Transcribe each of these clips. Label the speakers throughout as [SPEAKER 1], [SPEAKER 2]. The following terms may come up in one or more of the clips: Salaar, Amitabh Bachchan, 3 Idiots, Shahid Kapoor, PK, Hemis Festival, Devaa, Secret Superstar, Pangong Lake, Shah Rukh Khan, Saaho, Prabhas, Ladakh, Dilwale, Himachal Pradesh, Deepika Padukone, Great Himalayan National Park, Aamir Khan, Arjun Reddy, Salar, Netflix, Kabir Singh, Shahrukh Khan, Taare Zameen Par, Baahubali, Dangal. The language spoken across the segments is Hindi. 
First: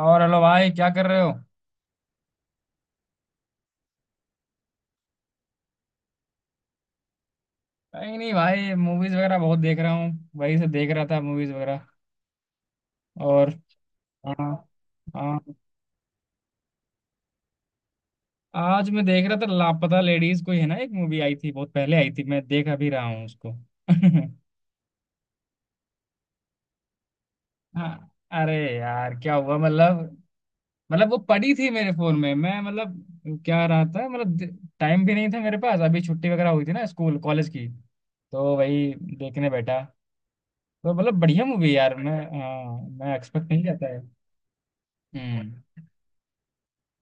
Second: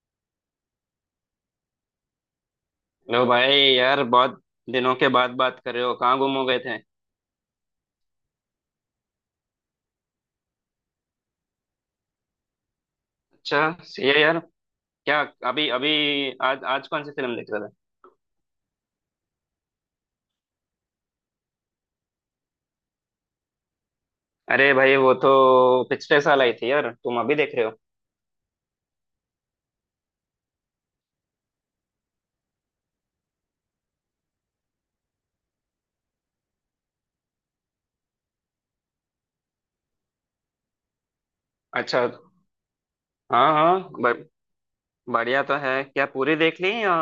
[SPEAKER 1] और हेलो भाई, क्या कर रहे हो?
[SPEAKER 2] लो भाई, यार बहुत दिनों के बाद बात कर रहे हो। कहाँ गुम हो गए थे।
[SPEAKER 1] कहीं नहीं भाई, मूवीज वगैरह बहुत देख रहा हूँ। वही से देख रहा था, मूवीज वगैरह। और
[SPEAKER 2] अच्छा। सही है यार।
[SPEAKER 1] हाँ।
[SPEAKER 2] क्या।
[SPEAKER 1] हाँ,
[SPEAKER 2] अभी अभी आज आज कौन सी फिल्म देख रहे थे।
[SPEAKER 1] आज मैं देख रहा था लापता लेडीज। कोई है ना, एक मूवी आई थी, बहुत पहले आई थी, मैं देख अभी रहा हूँ उसको।
[SPEAKER 2] अरे भाई, वो तो पिछले साल आई थी यार। तुम अभी देख रहे हो।
[SPEAKER 1] हाँ। अरे यार, क्या हुआ मतलब वो पड़ी थी मेरे फोन में, मैं मतलब क्या रहा था, मतलब टाइम भी नहीं था मेरे पास। अभी छुट्टी वगैरह हुई थी ना स्कूल कॉलेज की, तो वही देखने बैठा। तो मतलब बढ़िया मूवी यार,
[SPEAKER 2] अच्छा।
[SPEAKER 1] मैं हाँ मैं एक्सपेक्ट
[SPEAKER 2] हाँ
[SPEAKER 1] नहीं
[SPEAKER 2] हाँ,
[SPEAKER 1] करता है।
[SPEAKER 2] बढ़िया
[SPEAKER 1] हम्म।
[SPEAKER 2] तो है। क्या पूरी देख ली, या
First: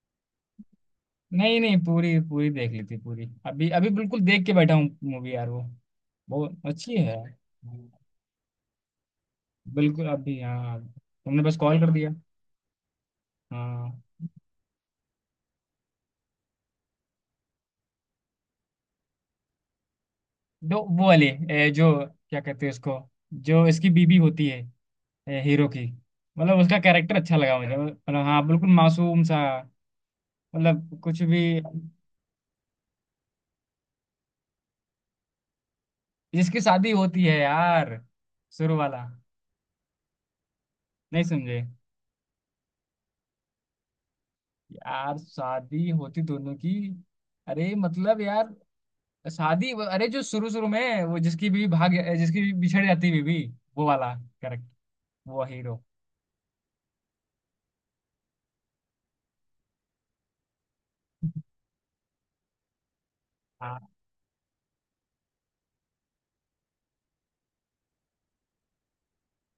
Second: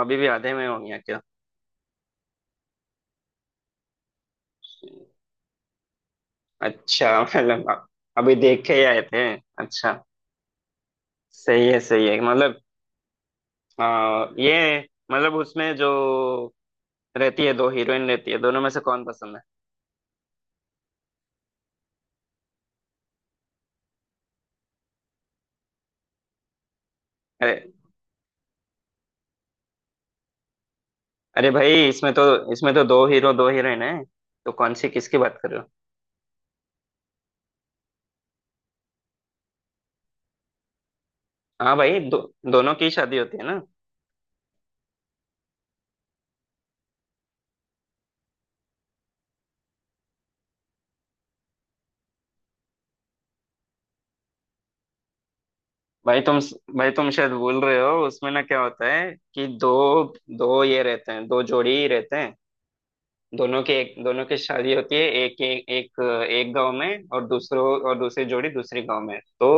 [SPEAKER 2] अभी भी आधे में होगी, या क्या।
[SPEAKER 1] नहीं नहीं, पूरी पूरी देख ली थी, पूरी अभी अभी बिल्कुल देख के बैठा हूँ मूवी यार। वो बहुत अच्छी है
[SPEAKER 2] अच्छा।
[SPEAKER 1] यार।
[SPEAKER 2] मतलब, अभी देख के ही आए थे। अच्छा।
[SPEAKER 1] बिल्कुल अभी, हाँ, तुमने बस
[SPEAKER 2] सही है,
[SPEAKER 1] कॉल कर
[SPEAKER 2] सही
[SPEAKER 1] दिया।
[SPEAKER 2] है। मतलब,
[SPEAKER 1] हाँ।
[SPEAKER 2] ये मतलब उसमें जो रहती है, दो हीरोइन रहती है, दोनों में से कौन पसंद
[SPEAKER 1] दो वो वाली जो क्या कहते हैं उसको, जो इसकी बीबी होती है, हीरो की। मतलब उसका कैरेक्टर अच्छा
[SPEAKER 2] है।
[SPEAKER 1] लगा मुझे, मतलब हाँ बिल्कुल मासूम सा, मतलब कुछ भी।
[SPEAKER 2] अरे भाई, इसमें तो दो हीरो, दो हीरोइन है। तो कौन सी, किसकी बात कर रहे हो।
[SPEAKER 1] जिसकी शादी होती है यार, शुरू वाला। नहीं समझे?
[SPEAKER 2] हाँ भाई, दोनों की शादी होती है ना।
[SPEAKER 1] यार शादी होती दोनों की। अरे मतलब यार, शादी अरे जो शुरू शुरू में वो जिसकी भी भाग, जिसकी भी बिछड़ जाती बीवी, वो वाला। करेक्ट, वो हीरो।
[SPEAKER 2] भाई तुम भाई तुम शायद भूल रहे हो। उसमें ना क्या होता है कि दो दो ये रहते हैं, दो जोड़ी ही रहते हैं। दोनों के
[SPEAKER 1] हाँ
[SPEAKER 2] एक, दोनों की शादी होती है। एक एक एक, एक गांव में, और दूसरों और दूसरी जोड़ी दूसरी गांव में। तो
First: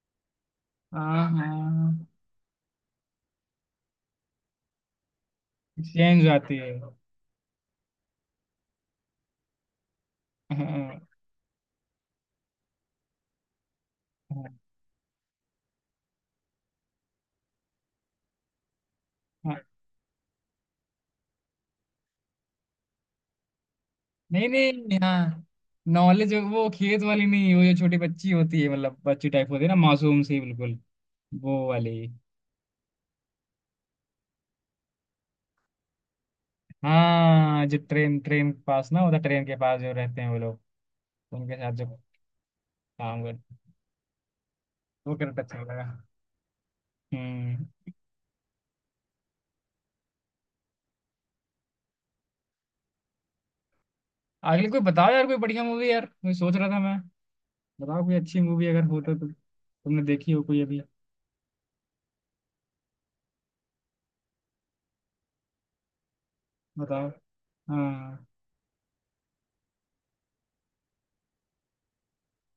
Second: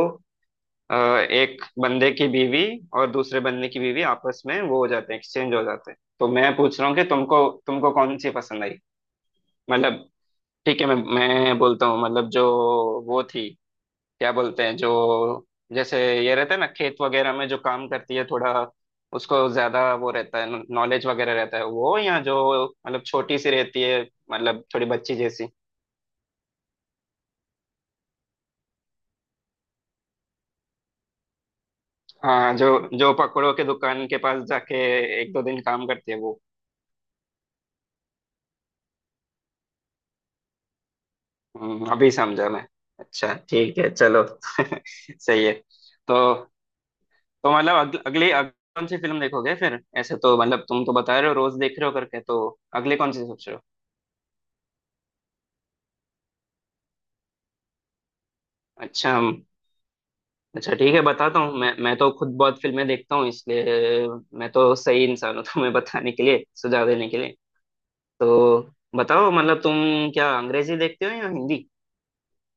[SPEAKER 1] हाँ
[SPEAKER 2] एक
[SPEAKER 1] हाँ,
[SPEAKER 2] बंदे की बीवी और दूसरे बंदे की बीवी आपस में वो हो जाते हैं, एक्सचेंज हो जाते हैं।
[SPEAKER 1] चेंज हो
[SPEAKER 2] तो मैं
[SPEAKER 1] जाती है,
[SPEAKER 2] पूछ रहा
[SPEAKER 1] हाँ।
[SPEAKER 2] हूँ कि तुमको तुमको कौन सी पसंद आई। मतलब ठीक है,
[SPEAKER 1] हाँ
[SPEAKER 2] मैं बोलता हूँ। मतलब जो, वो थी, क्या बोलते हैं, जो जैसे ये रहता है ना खेत वगैरह में जो काम करती है थोड़ा, उसको
[SPEAKER 1] हाँ।
[SPEAKER 2] ज्यादा वो रहता है, नॉलेज वगैरह रहता है वो, या जो मतलब छोटी सी रहती है,
[SPEAKER 1] नहीं
[SPEAKER 2] मतलब थोड़ी
[SPEAKER 1] नहीं,
[SPEAKER 2] बच्ची
[SPEAKER 1] हाँ।
[SPEAKER 2] जैसी।
[SPEAKER 1] नॉलेज वो खेत वाली नहीं, वो जो छोटी बच्ची होती है, मतलब बच्ची टाइप होती है ना, मासूम सी बिल्कुल, वो वाली।
[SPEAKER 2] हाँ, जो जो पकौड़ों के दुकान के पास जाके एक दो दिन काम करती है वो।
[SPEAKER 1] हाँ, जो ट्रेन ट्रेन के पास ना होता, ट्रेन के पास जो रहते हैं वो लोग, उनके साथ जो
[SPEAKER 2] अभी समझा मैं।
[SPEAKER 1] काम
[SPEAKER 2] अच्छा,
[SPEAKER 1] करते।
[SPEAKER 2] ठीक है, चलो।
[SPEAKER 1] वो करता
[SPEAKER 2] सही है।
[SPEAKER 1] अच्छा लगा।
[SPEAKER 2] तो तो
[SPEAKER 1] हम्म।
[SPEAKER 2] मतलब अगली अगली कौन सी फिल्म देखोगे फिर। ऐसे तो मतलब तुम तो बता रहे हो रोज देख रहे हो करके, तो अगले कौन सी सोच रहे हो।
[SPEAKER 1] आखिर कोई बताओ यार, कोई बढ़िया मूवी यार, मैं सोच रहा था, मैं बताओ, कोई अच्छी मूवी अगर हो
[SPEAKER 2] अच्छा,
[SPEAKER 1] तो, तुम तुमने देखी हो कोई
[SPEAKER 2] अच्छा
[SPEAKER 1] अभी,
[SPEAKER 2] ठीक है, बताता हूँ। मैं तो खुद बहुत फिल्में देखता हूँ, इसलिए मैं तो सही इंसान हूँ तुम्हें बताने के लिए, सुझाव देने
[SPEAKER 1] बताओ।
[SPEAKER 2] के लिए।
[SPEAKER 1] हाँ।
[SPEAKER 2] तो बताओ, मतलब तुम क्या अंग्रेजी देखते हो या हिंदी।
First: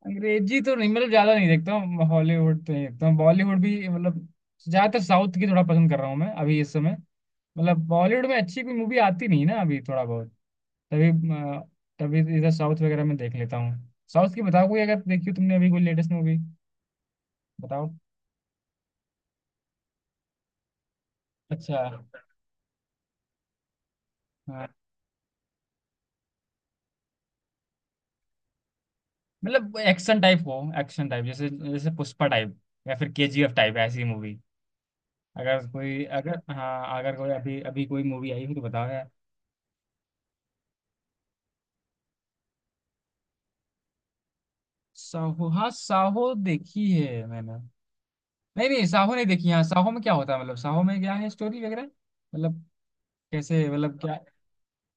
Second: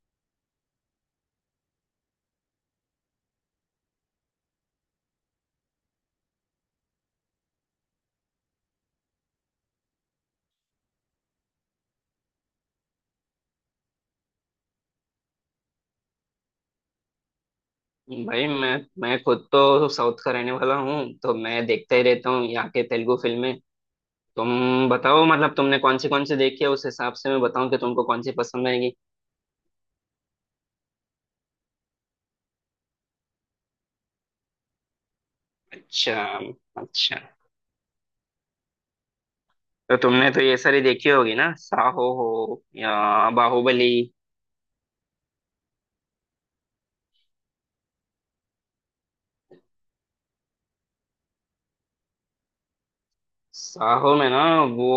[SPEAKER 1] अंग्रेजी तो नहीं मतलब, ज्यादा नहीं देखता हूँ, हॉलीवुड तो नहीं देखता हूँ, बॉलीवुड भी मतलब ज्यादातर साउथ की थोड़ा पसंद कर रहा हूँ मैं अभी इस समय। मतलब बॉलीवुड में अच्छी कोई मूवी आती नहीं ना अभी, थोड़ा बहुत, तभी अ, तभी इधर साउथ वगैरह में देख लेता हूँ। साउथ की बताओ कोई अगर देखी हो तुमने अभी, कोई लेटेस्ट मूवी बताओ।
[SPEAKER 2] भाई, मैं खुद तो साउथ का रहने वाला हूँ, तो मैं
[SPEAKER 1] अच्छा
[SPEAKER 2] देखता ही रहता हूँ यहाँ के तेलुगु फिल्में।
[SPEAKER 1] हाँ,
[SPEAKER 2] तुम बताओ, मतलब तुमने कौन सी देखी है, उस हिसाब से मैं बताऊँ कि तुमको कौन सी पसंद आएगी।
[SPEAKER 1] मतलब एक्शन टाइप हो, एक्शन टाइप जैसे जैसे पुष्पा टाइप या फिर केजीएफ टाइप ऐसी मूवी, अगर कोई,
[SPEAKER 2] अच्छा,
[SPEAKER 1] अगर हाँ अगर
[SPEAKER 2] अच्छा।
[SPEAKER 1] कोई अभी अभी कोई मूवी आई हो तो बताओ यार।
[SPEAKER 2] तो तुमने तो ये सारी देखी होगी ना, साहो हो या बाहुबली।
[SPEAKER 1] साहो, हाँ साहो देखी है मैंने। नहीं नहीं, साहो नहीं देखी। हाँ, साहो में क्या होता है, मतलब साहो में क्या है स्टोरी वगैरह, मतलब कैसे, मतलब
[SPEAKER 2] साहो
[SPEAKER 1] क्या।
[SPEAKER 2] में ना वो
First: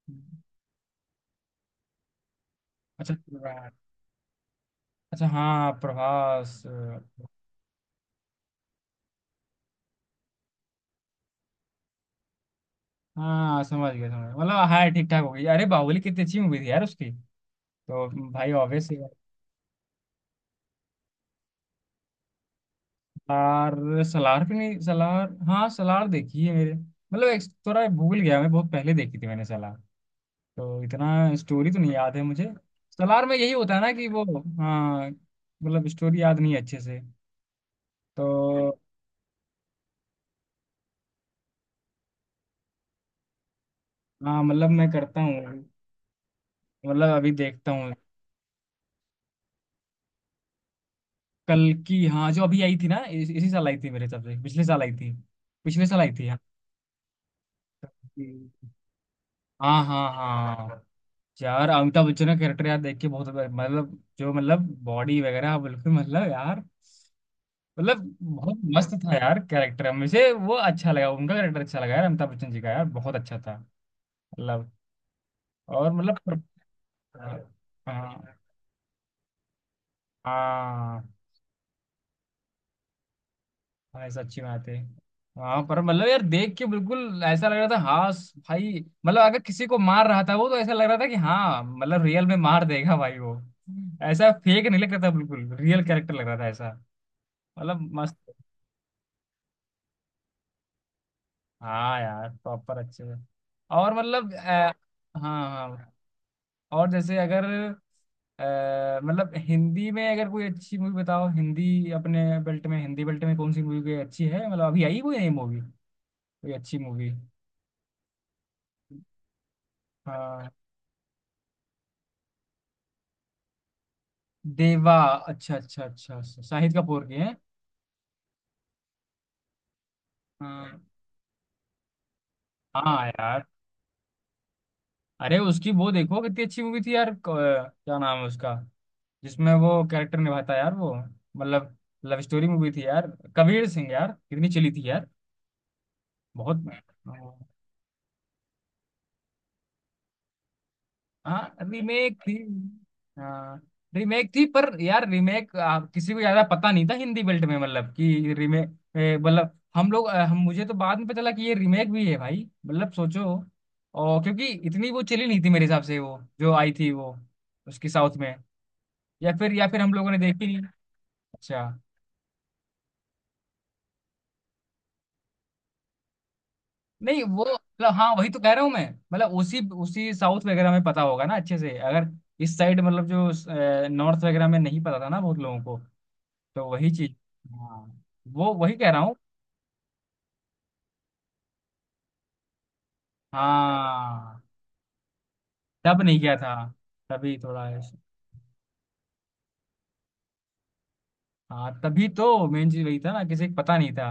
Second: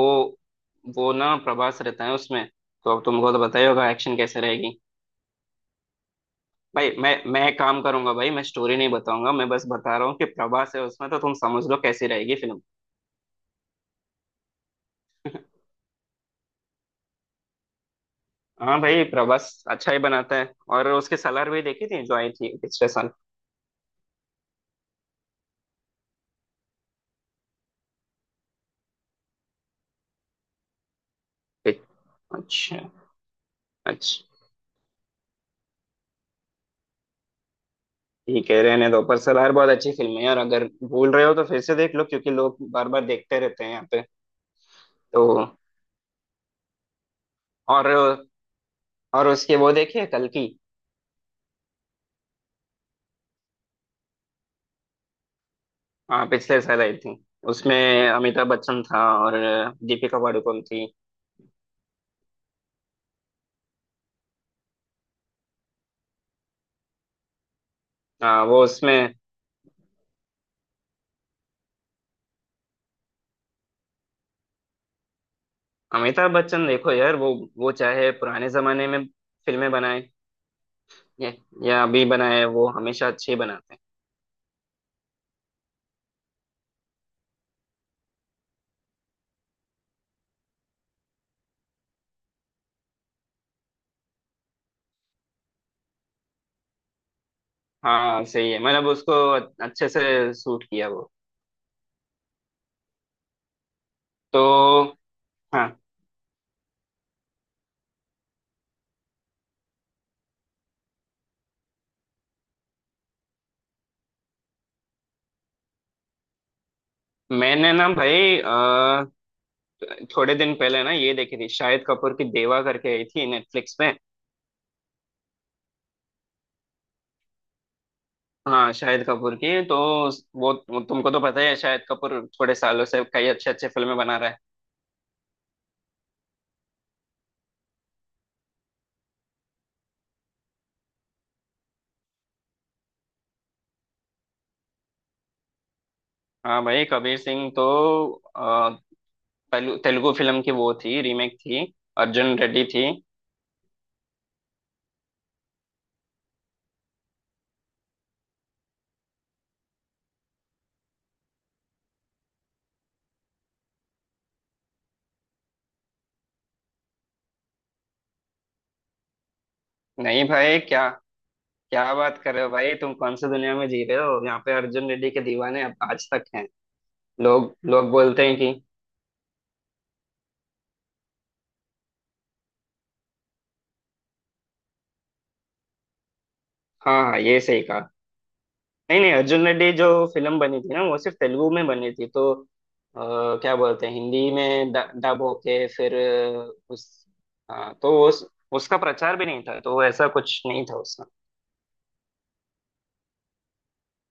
[SPEAKER 2] वो ना प्रभास रहता है उसमें, तो अब
[SPEAKER 1] अच्छा
[SPEAKER 2] तुमको तो पता ही होगा एक्शन कैसे रहेगी।
[SPEAKER 1] अच्छा, हाँ प्रभास।
[SPEAKER 2] भाई मैं एक काम करूंगा, भाई मैं स्टोरी नहीं बताऊंगा, मैं बस बता रहा हूँ कि प्रभास है उसमें, तो तुम समझ लो कैसी रहेगी फिल्म।
[SPEAKER 1] हाँ समझ गया समझ गया, मतलब हाँ ठीक ठाक हो गई। अरे बाहुबली कितनी अच्छी मूवी थी यार उसकी, तो भाई
[SPEAKER 2] हाँ
[SPEAKER 1] ऑब्वियस।
[SPEAKER 2] भाई, प्रभास अच्छा ही बनाता है, और उसके सलार भी देखी थी जो आई थी पिछले साल।
[SPEAKER 1] सलार। सलार भी नहीं, सलार हाँ, सलार देखी है मेरे, मतलब एक थोड़ा भूल गया मैं, बहुत पहले देखी थी मैंने सलार, तो इतना स्टोरी तो नहीं याद है मुझे।
[SPEAKER 2] अच्छा,
[SPEAKER 1] सलार में यही होता है ना कि
[SPEAKER 2] अच्छा,
[SPEAKER 1] वो, हाँ मतलब स्टोरी याद नहीं है अच्छे से,
[SPEAKER 2] ठीक है,
[SPEAKER 1] तो।
[SPEAKER 2] रहने दो। पर सलार बहुत अच्छी फिल्म है, और अगर भूल रहे हो तो फिर से देख लो, क्योंकि लोग बार बार देखते रहते हैं यहाँ पे।
[SPEAKER 1] हाँ मतलब मैं करता
[SPEAKER 2] तो
[SPEAKER 1] हूँ, मतलब अभी देखता हूँ।
[SPEAKER 2] और और उसके वो देखिए, कल की।
[SPEAKER 1] कल की, हाँ जो अभी आई थी ना, इसी साल आई थी मेरे हिसाब से, पिछले साल आई थी, पिछले साल आई
[SPEAKER 2] हाँ
[SPEAKER 1] थी हाँ।
[SPEAKER 2] पिछले साल आई थी, उसमें अमिताभ
[SPEAKER 1] हम्म।
[SPEAKER 2] बच्चन था और
[SPEAKER 1] हाँ हाँ
[SPEAKER 2] दीपिका पादुकोण
[SPEAKER 1] हाँ।
[SPEAKER 2] थी।
[SPEAKER 1] यार अमिताभ बच्चन का कैरेक्टर यार देख के बहुत, मतलब जो, मतलब बॉडी वगैरह, हाँ, बिल्कुल मतलब यार, मतलब
[SPEAKER 2] हाँ
[SPEAKER 1] बहुत
[SPEAKER 2] वो
[SPEAKER 1] मस्त
[SPEAKER 2] उसमें
[SPEAKER 1] था यार कैरेक्टर, मुझे वो अच्छा लगा, उनका कैरेक्टर अच्छा लगा यार अमिताभ बच्चन जी का यार बहुत अच्छा था, मतलब। और मतलब
[SPEAKER 2] अमिताभ बच्चन देखो यार, वो चाहे
[SPEAKER 1] हाँ
[SPEAKER 2] पुराने जमाने में फिल्में बनाए
[SPEAKER 1] हाँ।
[SPEAKER 2] या, या अभी बनाए, वो हमेशा अच्छे ही बनाते हैं।
[SPEAKER 1] भाई सच्ची बात है। हाँ पर मतलब यार देख के बिल्कुल ऐसा लग रहा था हाँ, भाई मतलब अगर किसी को मार रहा था वो, तो ऐसा लग रहा था कि हाँ मतलब रियल में मार देगा भाई वो। ऐसा फेक नहीं लग रहा था, बिल्कुल रियल कैरेक्टर लग रहा था ऐसा, मतलब मस्त।
[SPEAKER 2] हाँ सही है, मतलब उसको अच्छे से सूट किया वो
[SPEAKER 1] हाँ यार प्रॉपर अच्छे से। और
[SPEAKER 2] तो।
[SPEAKER 1] हाँ
[SPEAKER 2] हाँ,
[SPEAKER 1] हाँ। और जैसे अगर मतलब हिंदी में अगर कोई अच्छी मूवी बताओ, हिंदी अपने बेल्ट में, हिंदी बेल्ट में कौन सी मूवी कोई अच्छी है, मतलब अभी आई कोई नई मूवी, कोई अच्छी मूवी।
[SPEAKER 2] मैंने ना भाई थोड़े
[SPEAKER 1] हाँ।
[SPEAKER 2] दिन पहले ना ये देखी थी, शाहिद कपूर की देवा करके आई थी नेटफ्लिक्स में।
[SPEAKER 1] देवा, अच्छा अच्छा अच्छा अच्छा, शाहिद कपूर की है।
[SPEAKER 2] हाँ शाहिद कपूर की तो वो
[SPEAKER 1] हाँ
[SPEAKER 2] तुमको तो पता ही है, शाहिद कपूर थोड़े सालों से
[SPEAKER 1] हाँ
[SPEAKER 2] कई
[SPEAKER 1] यार,
[SPEAKER 2] अच्छे अच्छे फिल्में बना रहा है।
[SPEAKER 1] अरे उसकी वो देखो कितनी अच्छी मूवी थी यार क्या नाम है उसका, जिसमें वो कैरेक्टर निभाता है यार, वो मतलब लव स्टोरी मूवी थी यार, कबीर सिंह यार, कितनी चली थी यार, बहुत।
[SPEAKER 2] हाँ भाई, कबीर सिंह तो अ, तेलुगु फिल्म की वो थी, रीमेक
[SPEAKER 1] हाँ
[SPEAKER 2] थी,
[SPEAKER 1] रीमेक थी।
[SPEAKER 2] अर्जुन रेड्डी थी।
[SPEAKER 1] हाँ रीमेक थी पर यार, रीमेक किसी को ज्यादा पता नहीं था हिंदी बेल्ट में, मतलब कि रीमेक, मतलब हम लोग हम मुझे तो बाद में पता चला कि ये रीमेक भी है भाई, मतलब सोचो। और क्योंकि इतनी वो चली नहीं थी मेरे हिसाब से, वो जो आई थी वो, उसकी साउथ में, या फिर हम लोगों ने
[SPEAKER 2] नहीं
[SPEAKER 1] देखी
[SPEAKER 2] भाई,
[SPEAKER 1] नहीं।
[SPEAKER 2] क्या
[SPEAKER 1] अच्छा।
[SPEAKER 2] क्या बात कर रहे हो, भाई तुम कौन सी दुनिया में जी रहे हो। यहाँ पे अर्जुन रेड्डी के दीवाने अब आज तक हैं।
[SPEAKER 1] नहीं वो
[SPEAKER 2] लोग
[SPEAKER 1] मतलब
[SPEAKER 2] लोग
[SPEAKER 1] हाँ,
[SPEAKER 2] बोलते
[SPEAKER 1] वही
[SPEAKER 2] हैं
[SPEAKER 1] तो
[SPEAKER 2] कि
[SPEAKER 1] कह रहा हूँ मैं, मतलब उसी उसी साउथ वगैरह में पता होगा ना अच्छे से अगर, इस साइड मतलब जो नॉर्थ वगैरह में नहीं पता था ना बहुत लोगों को, तो वही
[SPEAKER 2] हाँ
[SPEAKER 1] चीज।
[SPEAKER 2] हाँ, ये सही
[SPEAKER 1] हाँ,
[SPEAKER 2] कहा।
[SPEAKER 1] वो वही कह
[SPEAKER 2] नहीं
[SPEAKER 1] रहा
[SPEAKER 2] नहीं,
[SPEAKER 1] हूँ।
[SPEAKER 2] अर्जुन रेड्डी जो फिल्म बनी थी ना, वो सिर्फ तेलुगु में बनी थी, तो क्या बोलते हैं, हिंदी
[SPEAKER 1] हाँ
[SPEAKER 2] में डब होके फिर
[SPEAKER 1] तब नहीं किया था,
[SPEAKER 2] उस,
[SPEAKER 1] तभी थोड़ा
[SPEAKER 2] हाँ, तो वो उसका प्रचार भी नहीं था, तो ऐसा कुछ नहीं था उसका।
[SPEAKER 1] हाँ, तभी तो मेन चीज वही था ना, किसी को पता नहीं था,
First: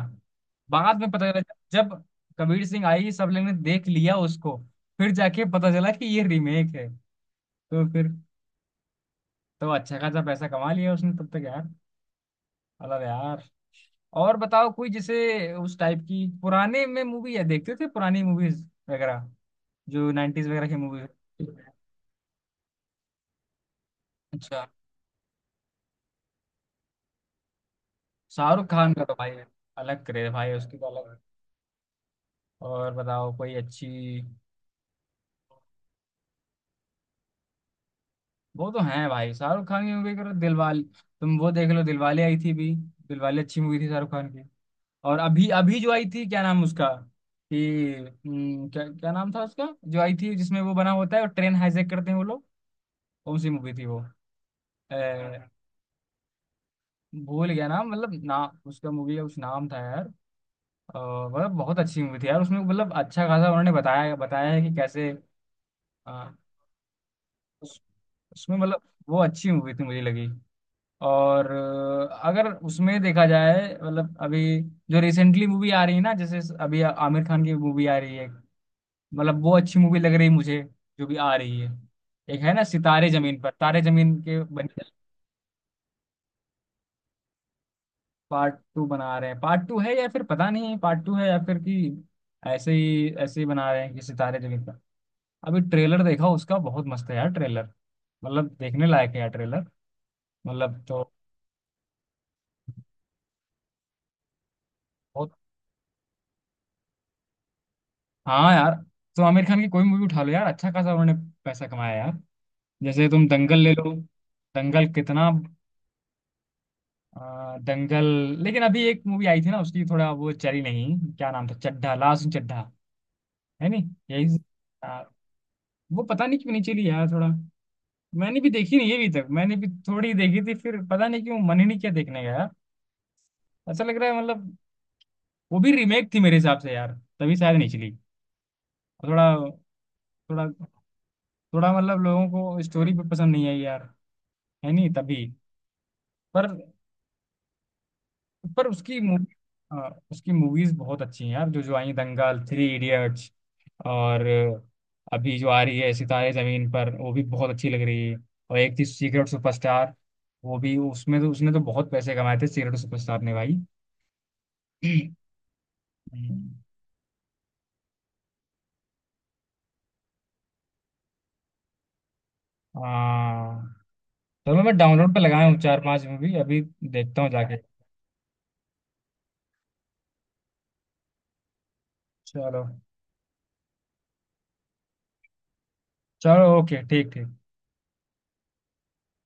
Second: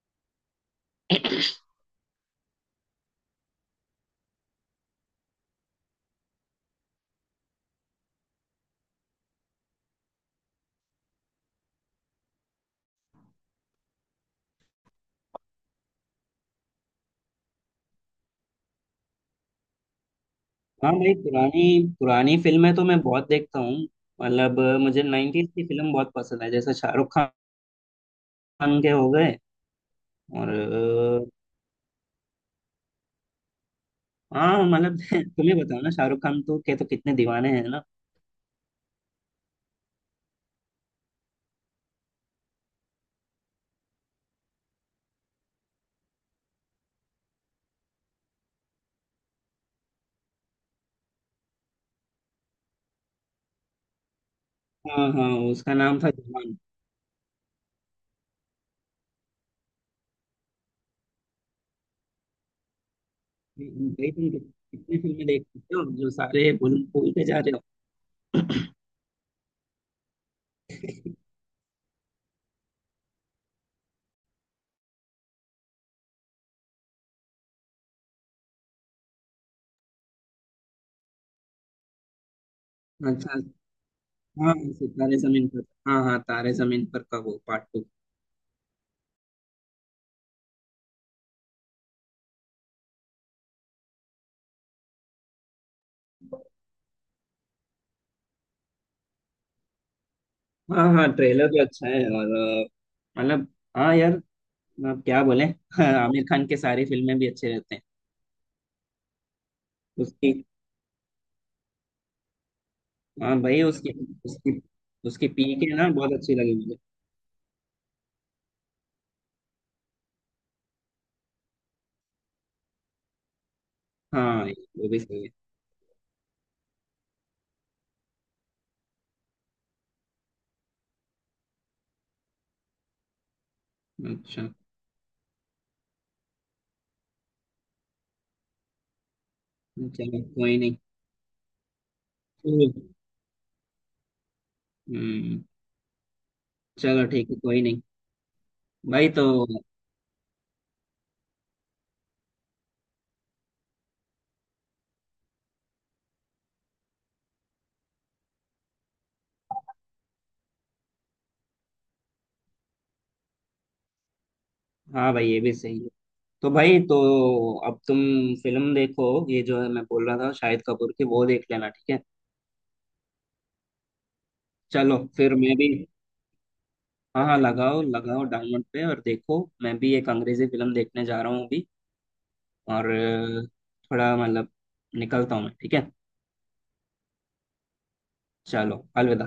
[SPEAKER 1] बाद में पता चला जब कबीर सिंह आई, सब लोगों ने देख लिया उसको, फिर जाके पता चला कि ये रीमेक है। तो फिर, तो अच्छा खासा पैसा कमा लिया उसने तब तक यार, अलग यार। और बताओ कोई जैसे उस टाइप की, पुराने में मूवी है देखते थे पुरानी मूवीज वगैरह, जो नाइन्टीज वगैरह की
[SPEAKER 2] हाँ
[SPEAKER 1] मूवी।
[SPEAKER 2] भाई, पुरानी पुरानी फिल्में तो मैं बहुत देखता हूँ। मतलब
[SPEAKER 1] अच्छा,
[SPEAKER 2] मुझे 90s की फिल्म बहुत पसंद है, जैसे शाहरुख
[SPEAKER 1] शाहरुख
[SPEAKER 2] खान के
[SPEAKER 1] खान का
[SPEAKER 2] हो
[SPEAKER 1] तो भाई
[SPEAKER 2] गए।
[SPEAKER 1] अलग क्रेज है
[SPEAKER 2] और
[SPEAKER 1] भाई, उसकी तो अलग। और बताओ कोई अच्छी।
[SPEAKER 2] हाँ मतलब, तुम्हें बताओ ना, शाहरुख खान तो के तो कितने दीवाने हैं ना।
[SPEAKER 1] वो तो है भाई, शाहरुख खान की मूवी करो दिलवाले, तुम वो देख लो, दिलवाले आई थी भी, दिलवाले अच्छी मूवी थी शाहरुख खान की। और अभी अभी जो आई थी क्या नाम उसका, कि क्या क्या नाम था उसका जो आई थी जिसमें वो बना होता है और ट्रेन हाईजैक करते हैं वो लोग, कौन सी मूवी थी वो।
[SPEAKER 2] हाँ हाँ,
[SPEAKER 1] अ,
[SPEAKER 2] उसका नाम था।
[SPEAKER 1] भूल गया नाम, मतलब नाम उसका मूवी का कुछ नाम था यार, अ, मतलब बहुत अच्छी मूवी थी यार उसमें, मतलब अच्छा खासा
[SPEAKER 2] भाई
[SPEAKER 1] उन्होंने
[SPEAKER 2] तुम
[SPEAKER 1] बताया बताया है कि
[SPEAKER 2] कितनी
[SPEAKER 1] कैसे
[SPEAKER 2] फिल्में देख सकते हो, जो
[SPEAKER 1] अ,
[SPEAKER 2] सारे भूल भूलते जा रहे हो।
[SPEAKER 1] उस, उसमें मतलब वो अच्छी मूवी थी मुझे लगी। और अगर उसमें देखा जाए मतलब, अभी जो रिसेंटली मूवी आ रही है ना, जैसे अभी आमिर खान की मूवी आ रही है, मतलब वो अच्छी मूवी लग रही है मुझे, जो भी आ रही है। एक है ना सितारे जमीन
[SPEAKER 2] अच्छा
[SPEAKER 1] पर, तारे जमीन के
[SPEAKER 2] हाँ,
[SPEAKER 1] बने
[SPEAKER 2] ऐसे तारे जमीन पर। हाँ हाँ, तारे जमीन पर का वो पार्ट टू।
[SPEAKER 1] पार्ट 2 बना रहे हैं, पार्ट 2 है या फिर पता नहीं, पार्ट 2 है या फिर कि ऐसे ही बना रहे हैं कि सितारे जमीन पर। अभी ट्रेलर देखा उसका बहुत मस्त है यार ट्रेलर, मतलब देखने लायक है यार ट्रेलर, मतलब
[SPEAKER 2] हाँ
[SPEAKER 1] तो,
[SPEAKER 2] हाँ, ट्रेलर भी अच्छा है। और मतलब, हाँ यार, अब क्या
[SPEAKER 1] बहुत।
[SPEAKER 2] बोले। आमिर खान के सारी फिल्में भी अच्छे रहते हैं।
[SPEAKER 1] हाँ यार, तो आमिर खान की कोई मूवी उठा लो
[SPEAKER 2] उसकी,
[SPEAKER 1] यार, अच्छा खासा उन्होंने पैसा कमाया यार। जैसे तुम
[SPEAKER 2] हाँ
[SPEAKER 1] दंगल
[SPEAKER 2] भाई,
[SPEAKER 1] ले
[SPEAKER 2] उसकी
[SPEAKER 1] लो,
[SPEAKER 2] उसकी,
[SPEAKER 1] दंगल
[SPEAKER 2] उसकी
[SPEAKER 1] कितना
[SPEAKER 2] पी के ना बहुत अच्छी लगी मुझे।
[SPEAKER 1] दंगल। लेकिन अभी एक मूवी आई थी ना उसकी, थोड़ा वो चली नहीं, क्या नाम था, चड्ढा, लास्ट चड्ढा, है नहीं, यही
[SPEAKER 2] हाँ, वो भी
[SPEAKER 1] अ,
[SPEAKER 2] सही है।
[SPEAKER 1] वो पता नहीं क्यों नहीं चली यार थोड़ा। मैंने भी देखी नहीं अभी तक, मैंने भी थोड़ी ही देखी थी फिर, पता नहीं क्यों मन ही नहीं किया देखने का यार। ऐसा लग रहा है
[SPEAKER 2] अच्छा,
[SPEAKER 1] मतलब वो भी रीमेक थी मेरे हिसाब से यार, तभी शायद नहीं चली थोड़ा
[SPEAKER 2] चलो
[SPEAKER 1] थोड़ा
[SPEAKER 2] कोई नहीं।
[SPEAKER 1] थोड़ा मतलब लोगों को स्टोरी भी पसंद नहीं आई यार, है नहीं तभी।
[SPEAKER 2] हम्म,
[SPEAKER 1] पर
[SPEAKER 2] चलो ठीक है, कोई नहीं।
[SPEAKER 1] पर उसकी
[SPEAKER 2] भाई तो,
[SPEAKER 1] मूवी, उसकी मूवीज बहुत अच्छी हैं यार, जो जो आई दंगल, 3 इडियट्स, और अभी जो आ रही है सितारे जमीन पर, वो भी बहुत अच्छी लग रही है। और एक थी सीक्रेट सुपरस्टार, वो भी उसमें तो उसने तो बहुत पैसे कमाए थे सीक्रेट सुपरस्टार ने भाई।
[SPEAKER 2] हाँ भाई, ये भी सही है। तो
[SPEAKER 1] हम्म।
[SPEAKER 2] भाई, तो अब तुम फिल्म देखो, ये जो है मैं बोल रहा था शाहिद कपूर की, वो देख लेना, ठीक है।
[SPEAKER 1] हाँ, चलो मैं
[SPEAKER 2] चलो,
[SPEAKER 1] डाउनलोड पे
[SPEAKER 2] फिर
[SPEAKER 1] लगाया
[SPEAKER 2] मैं
[SPEAKER 1] हूँ
[SPEAKER 2] भी।
[SPEAKER 1] 4-5 मूवी अभी, देखता
[SPEAKER 2] हाँ
[SPEAKER 1] हूँ
[SPEAKER 2] हाँ,
[SPEAKER 1] जाके।
[SPEAKER 2] लगाओ लगाओ डाउनलोड पे, और देखो, मैं भी एक अंग्रेजी फिल्म देखने जा रहा हूँ अभी।
[SPEAKER 1] चलो,
[SPEAKER 2] और थोड़ा मतलब निकलता हूँ मैं, ठीक है।
[SPEAKER 1] चलो ओके ठीक ठीक।
[SPEAKER 2] चलो, अलविदा।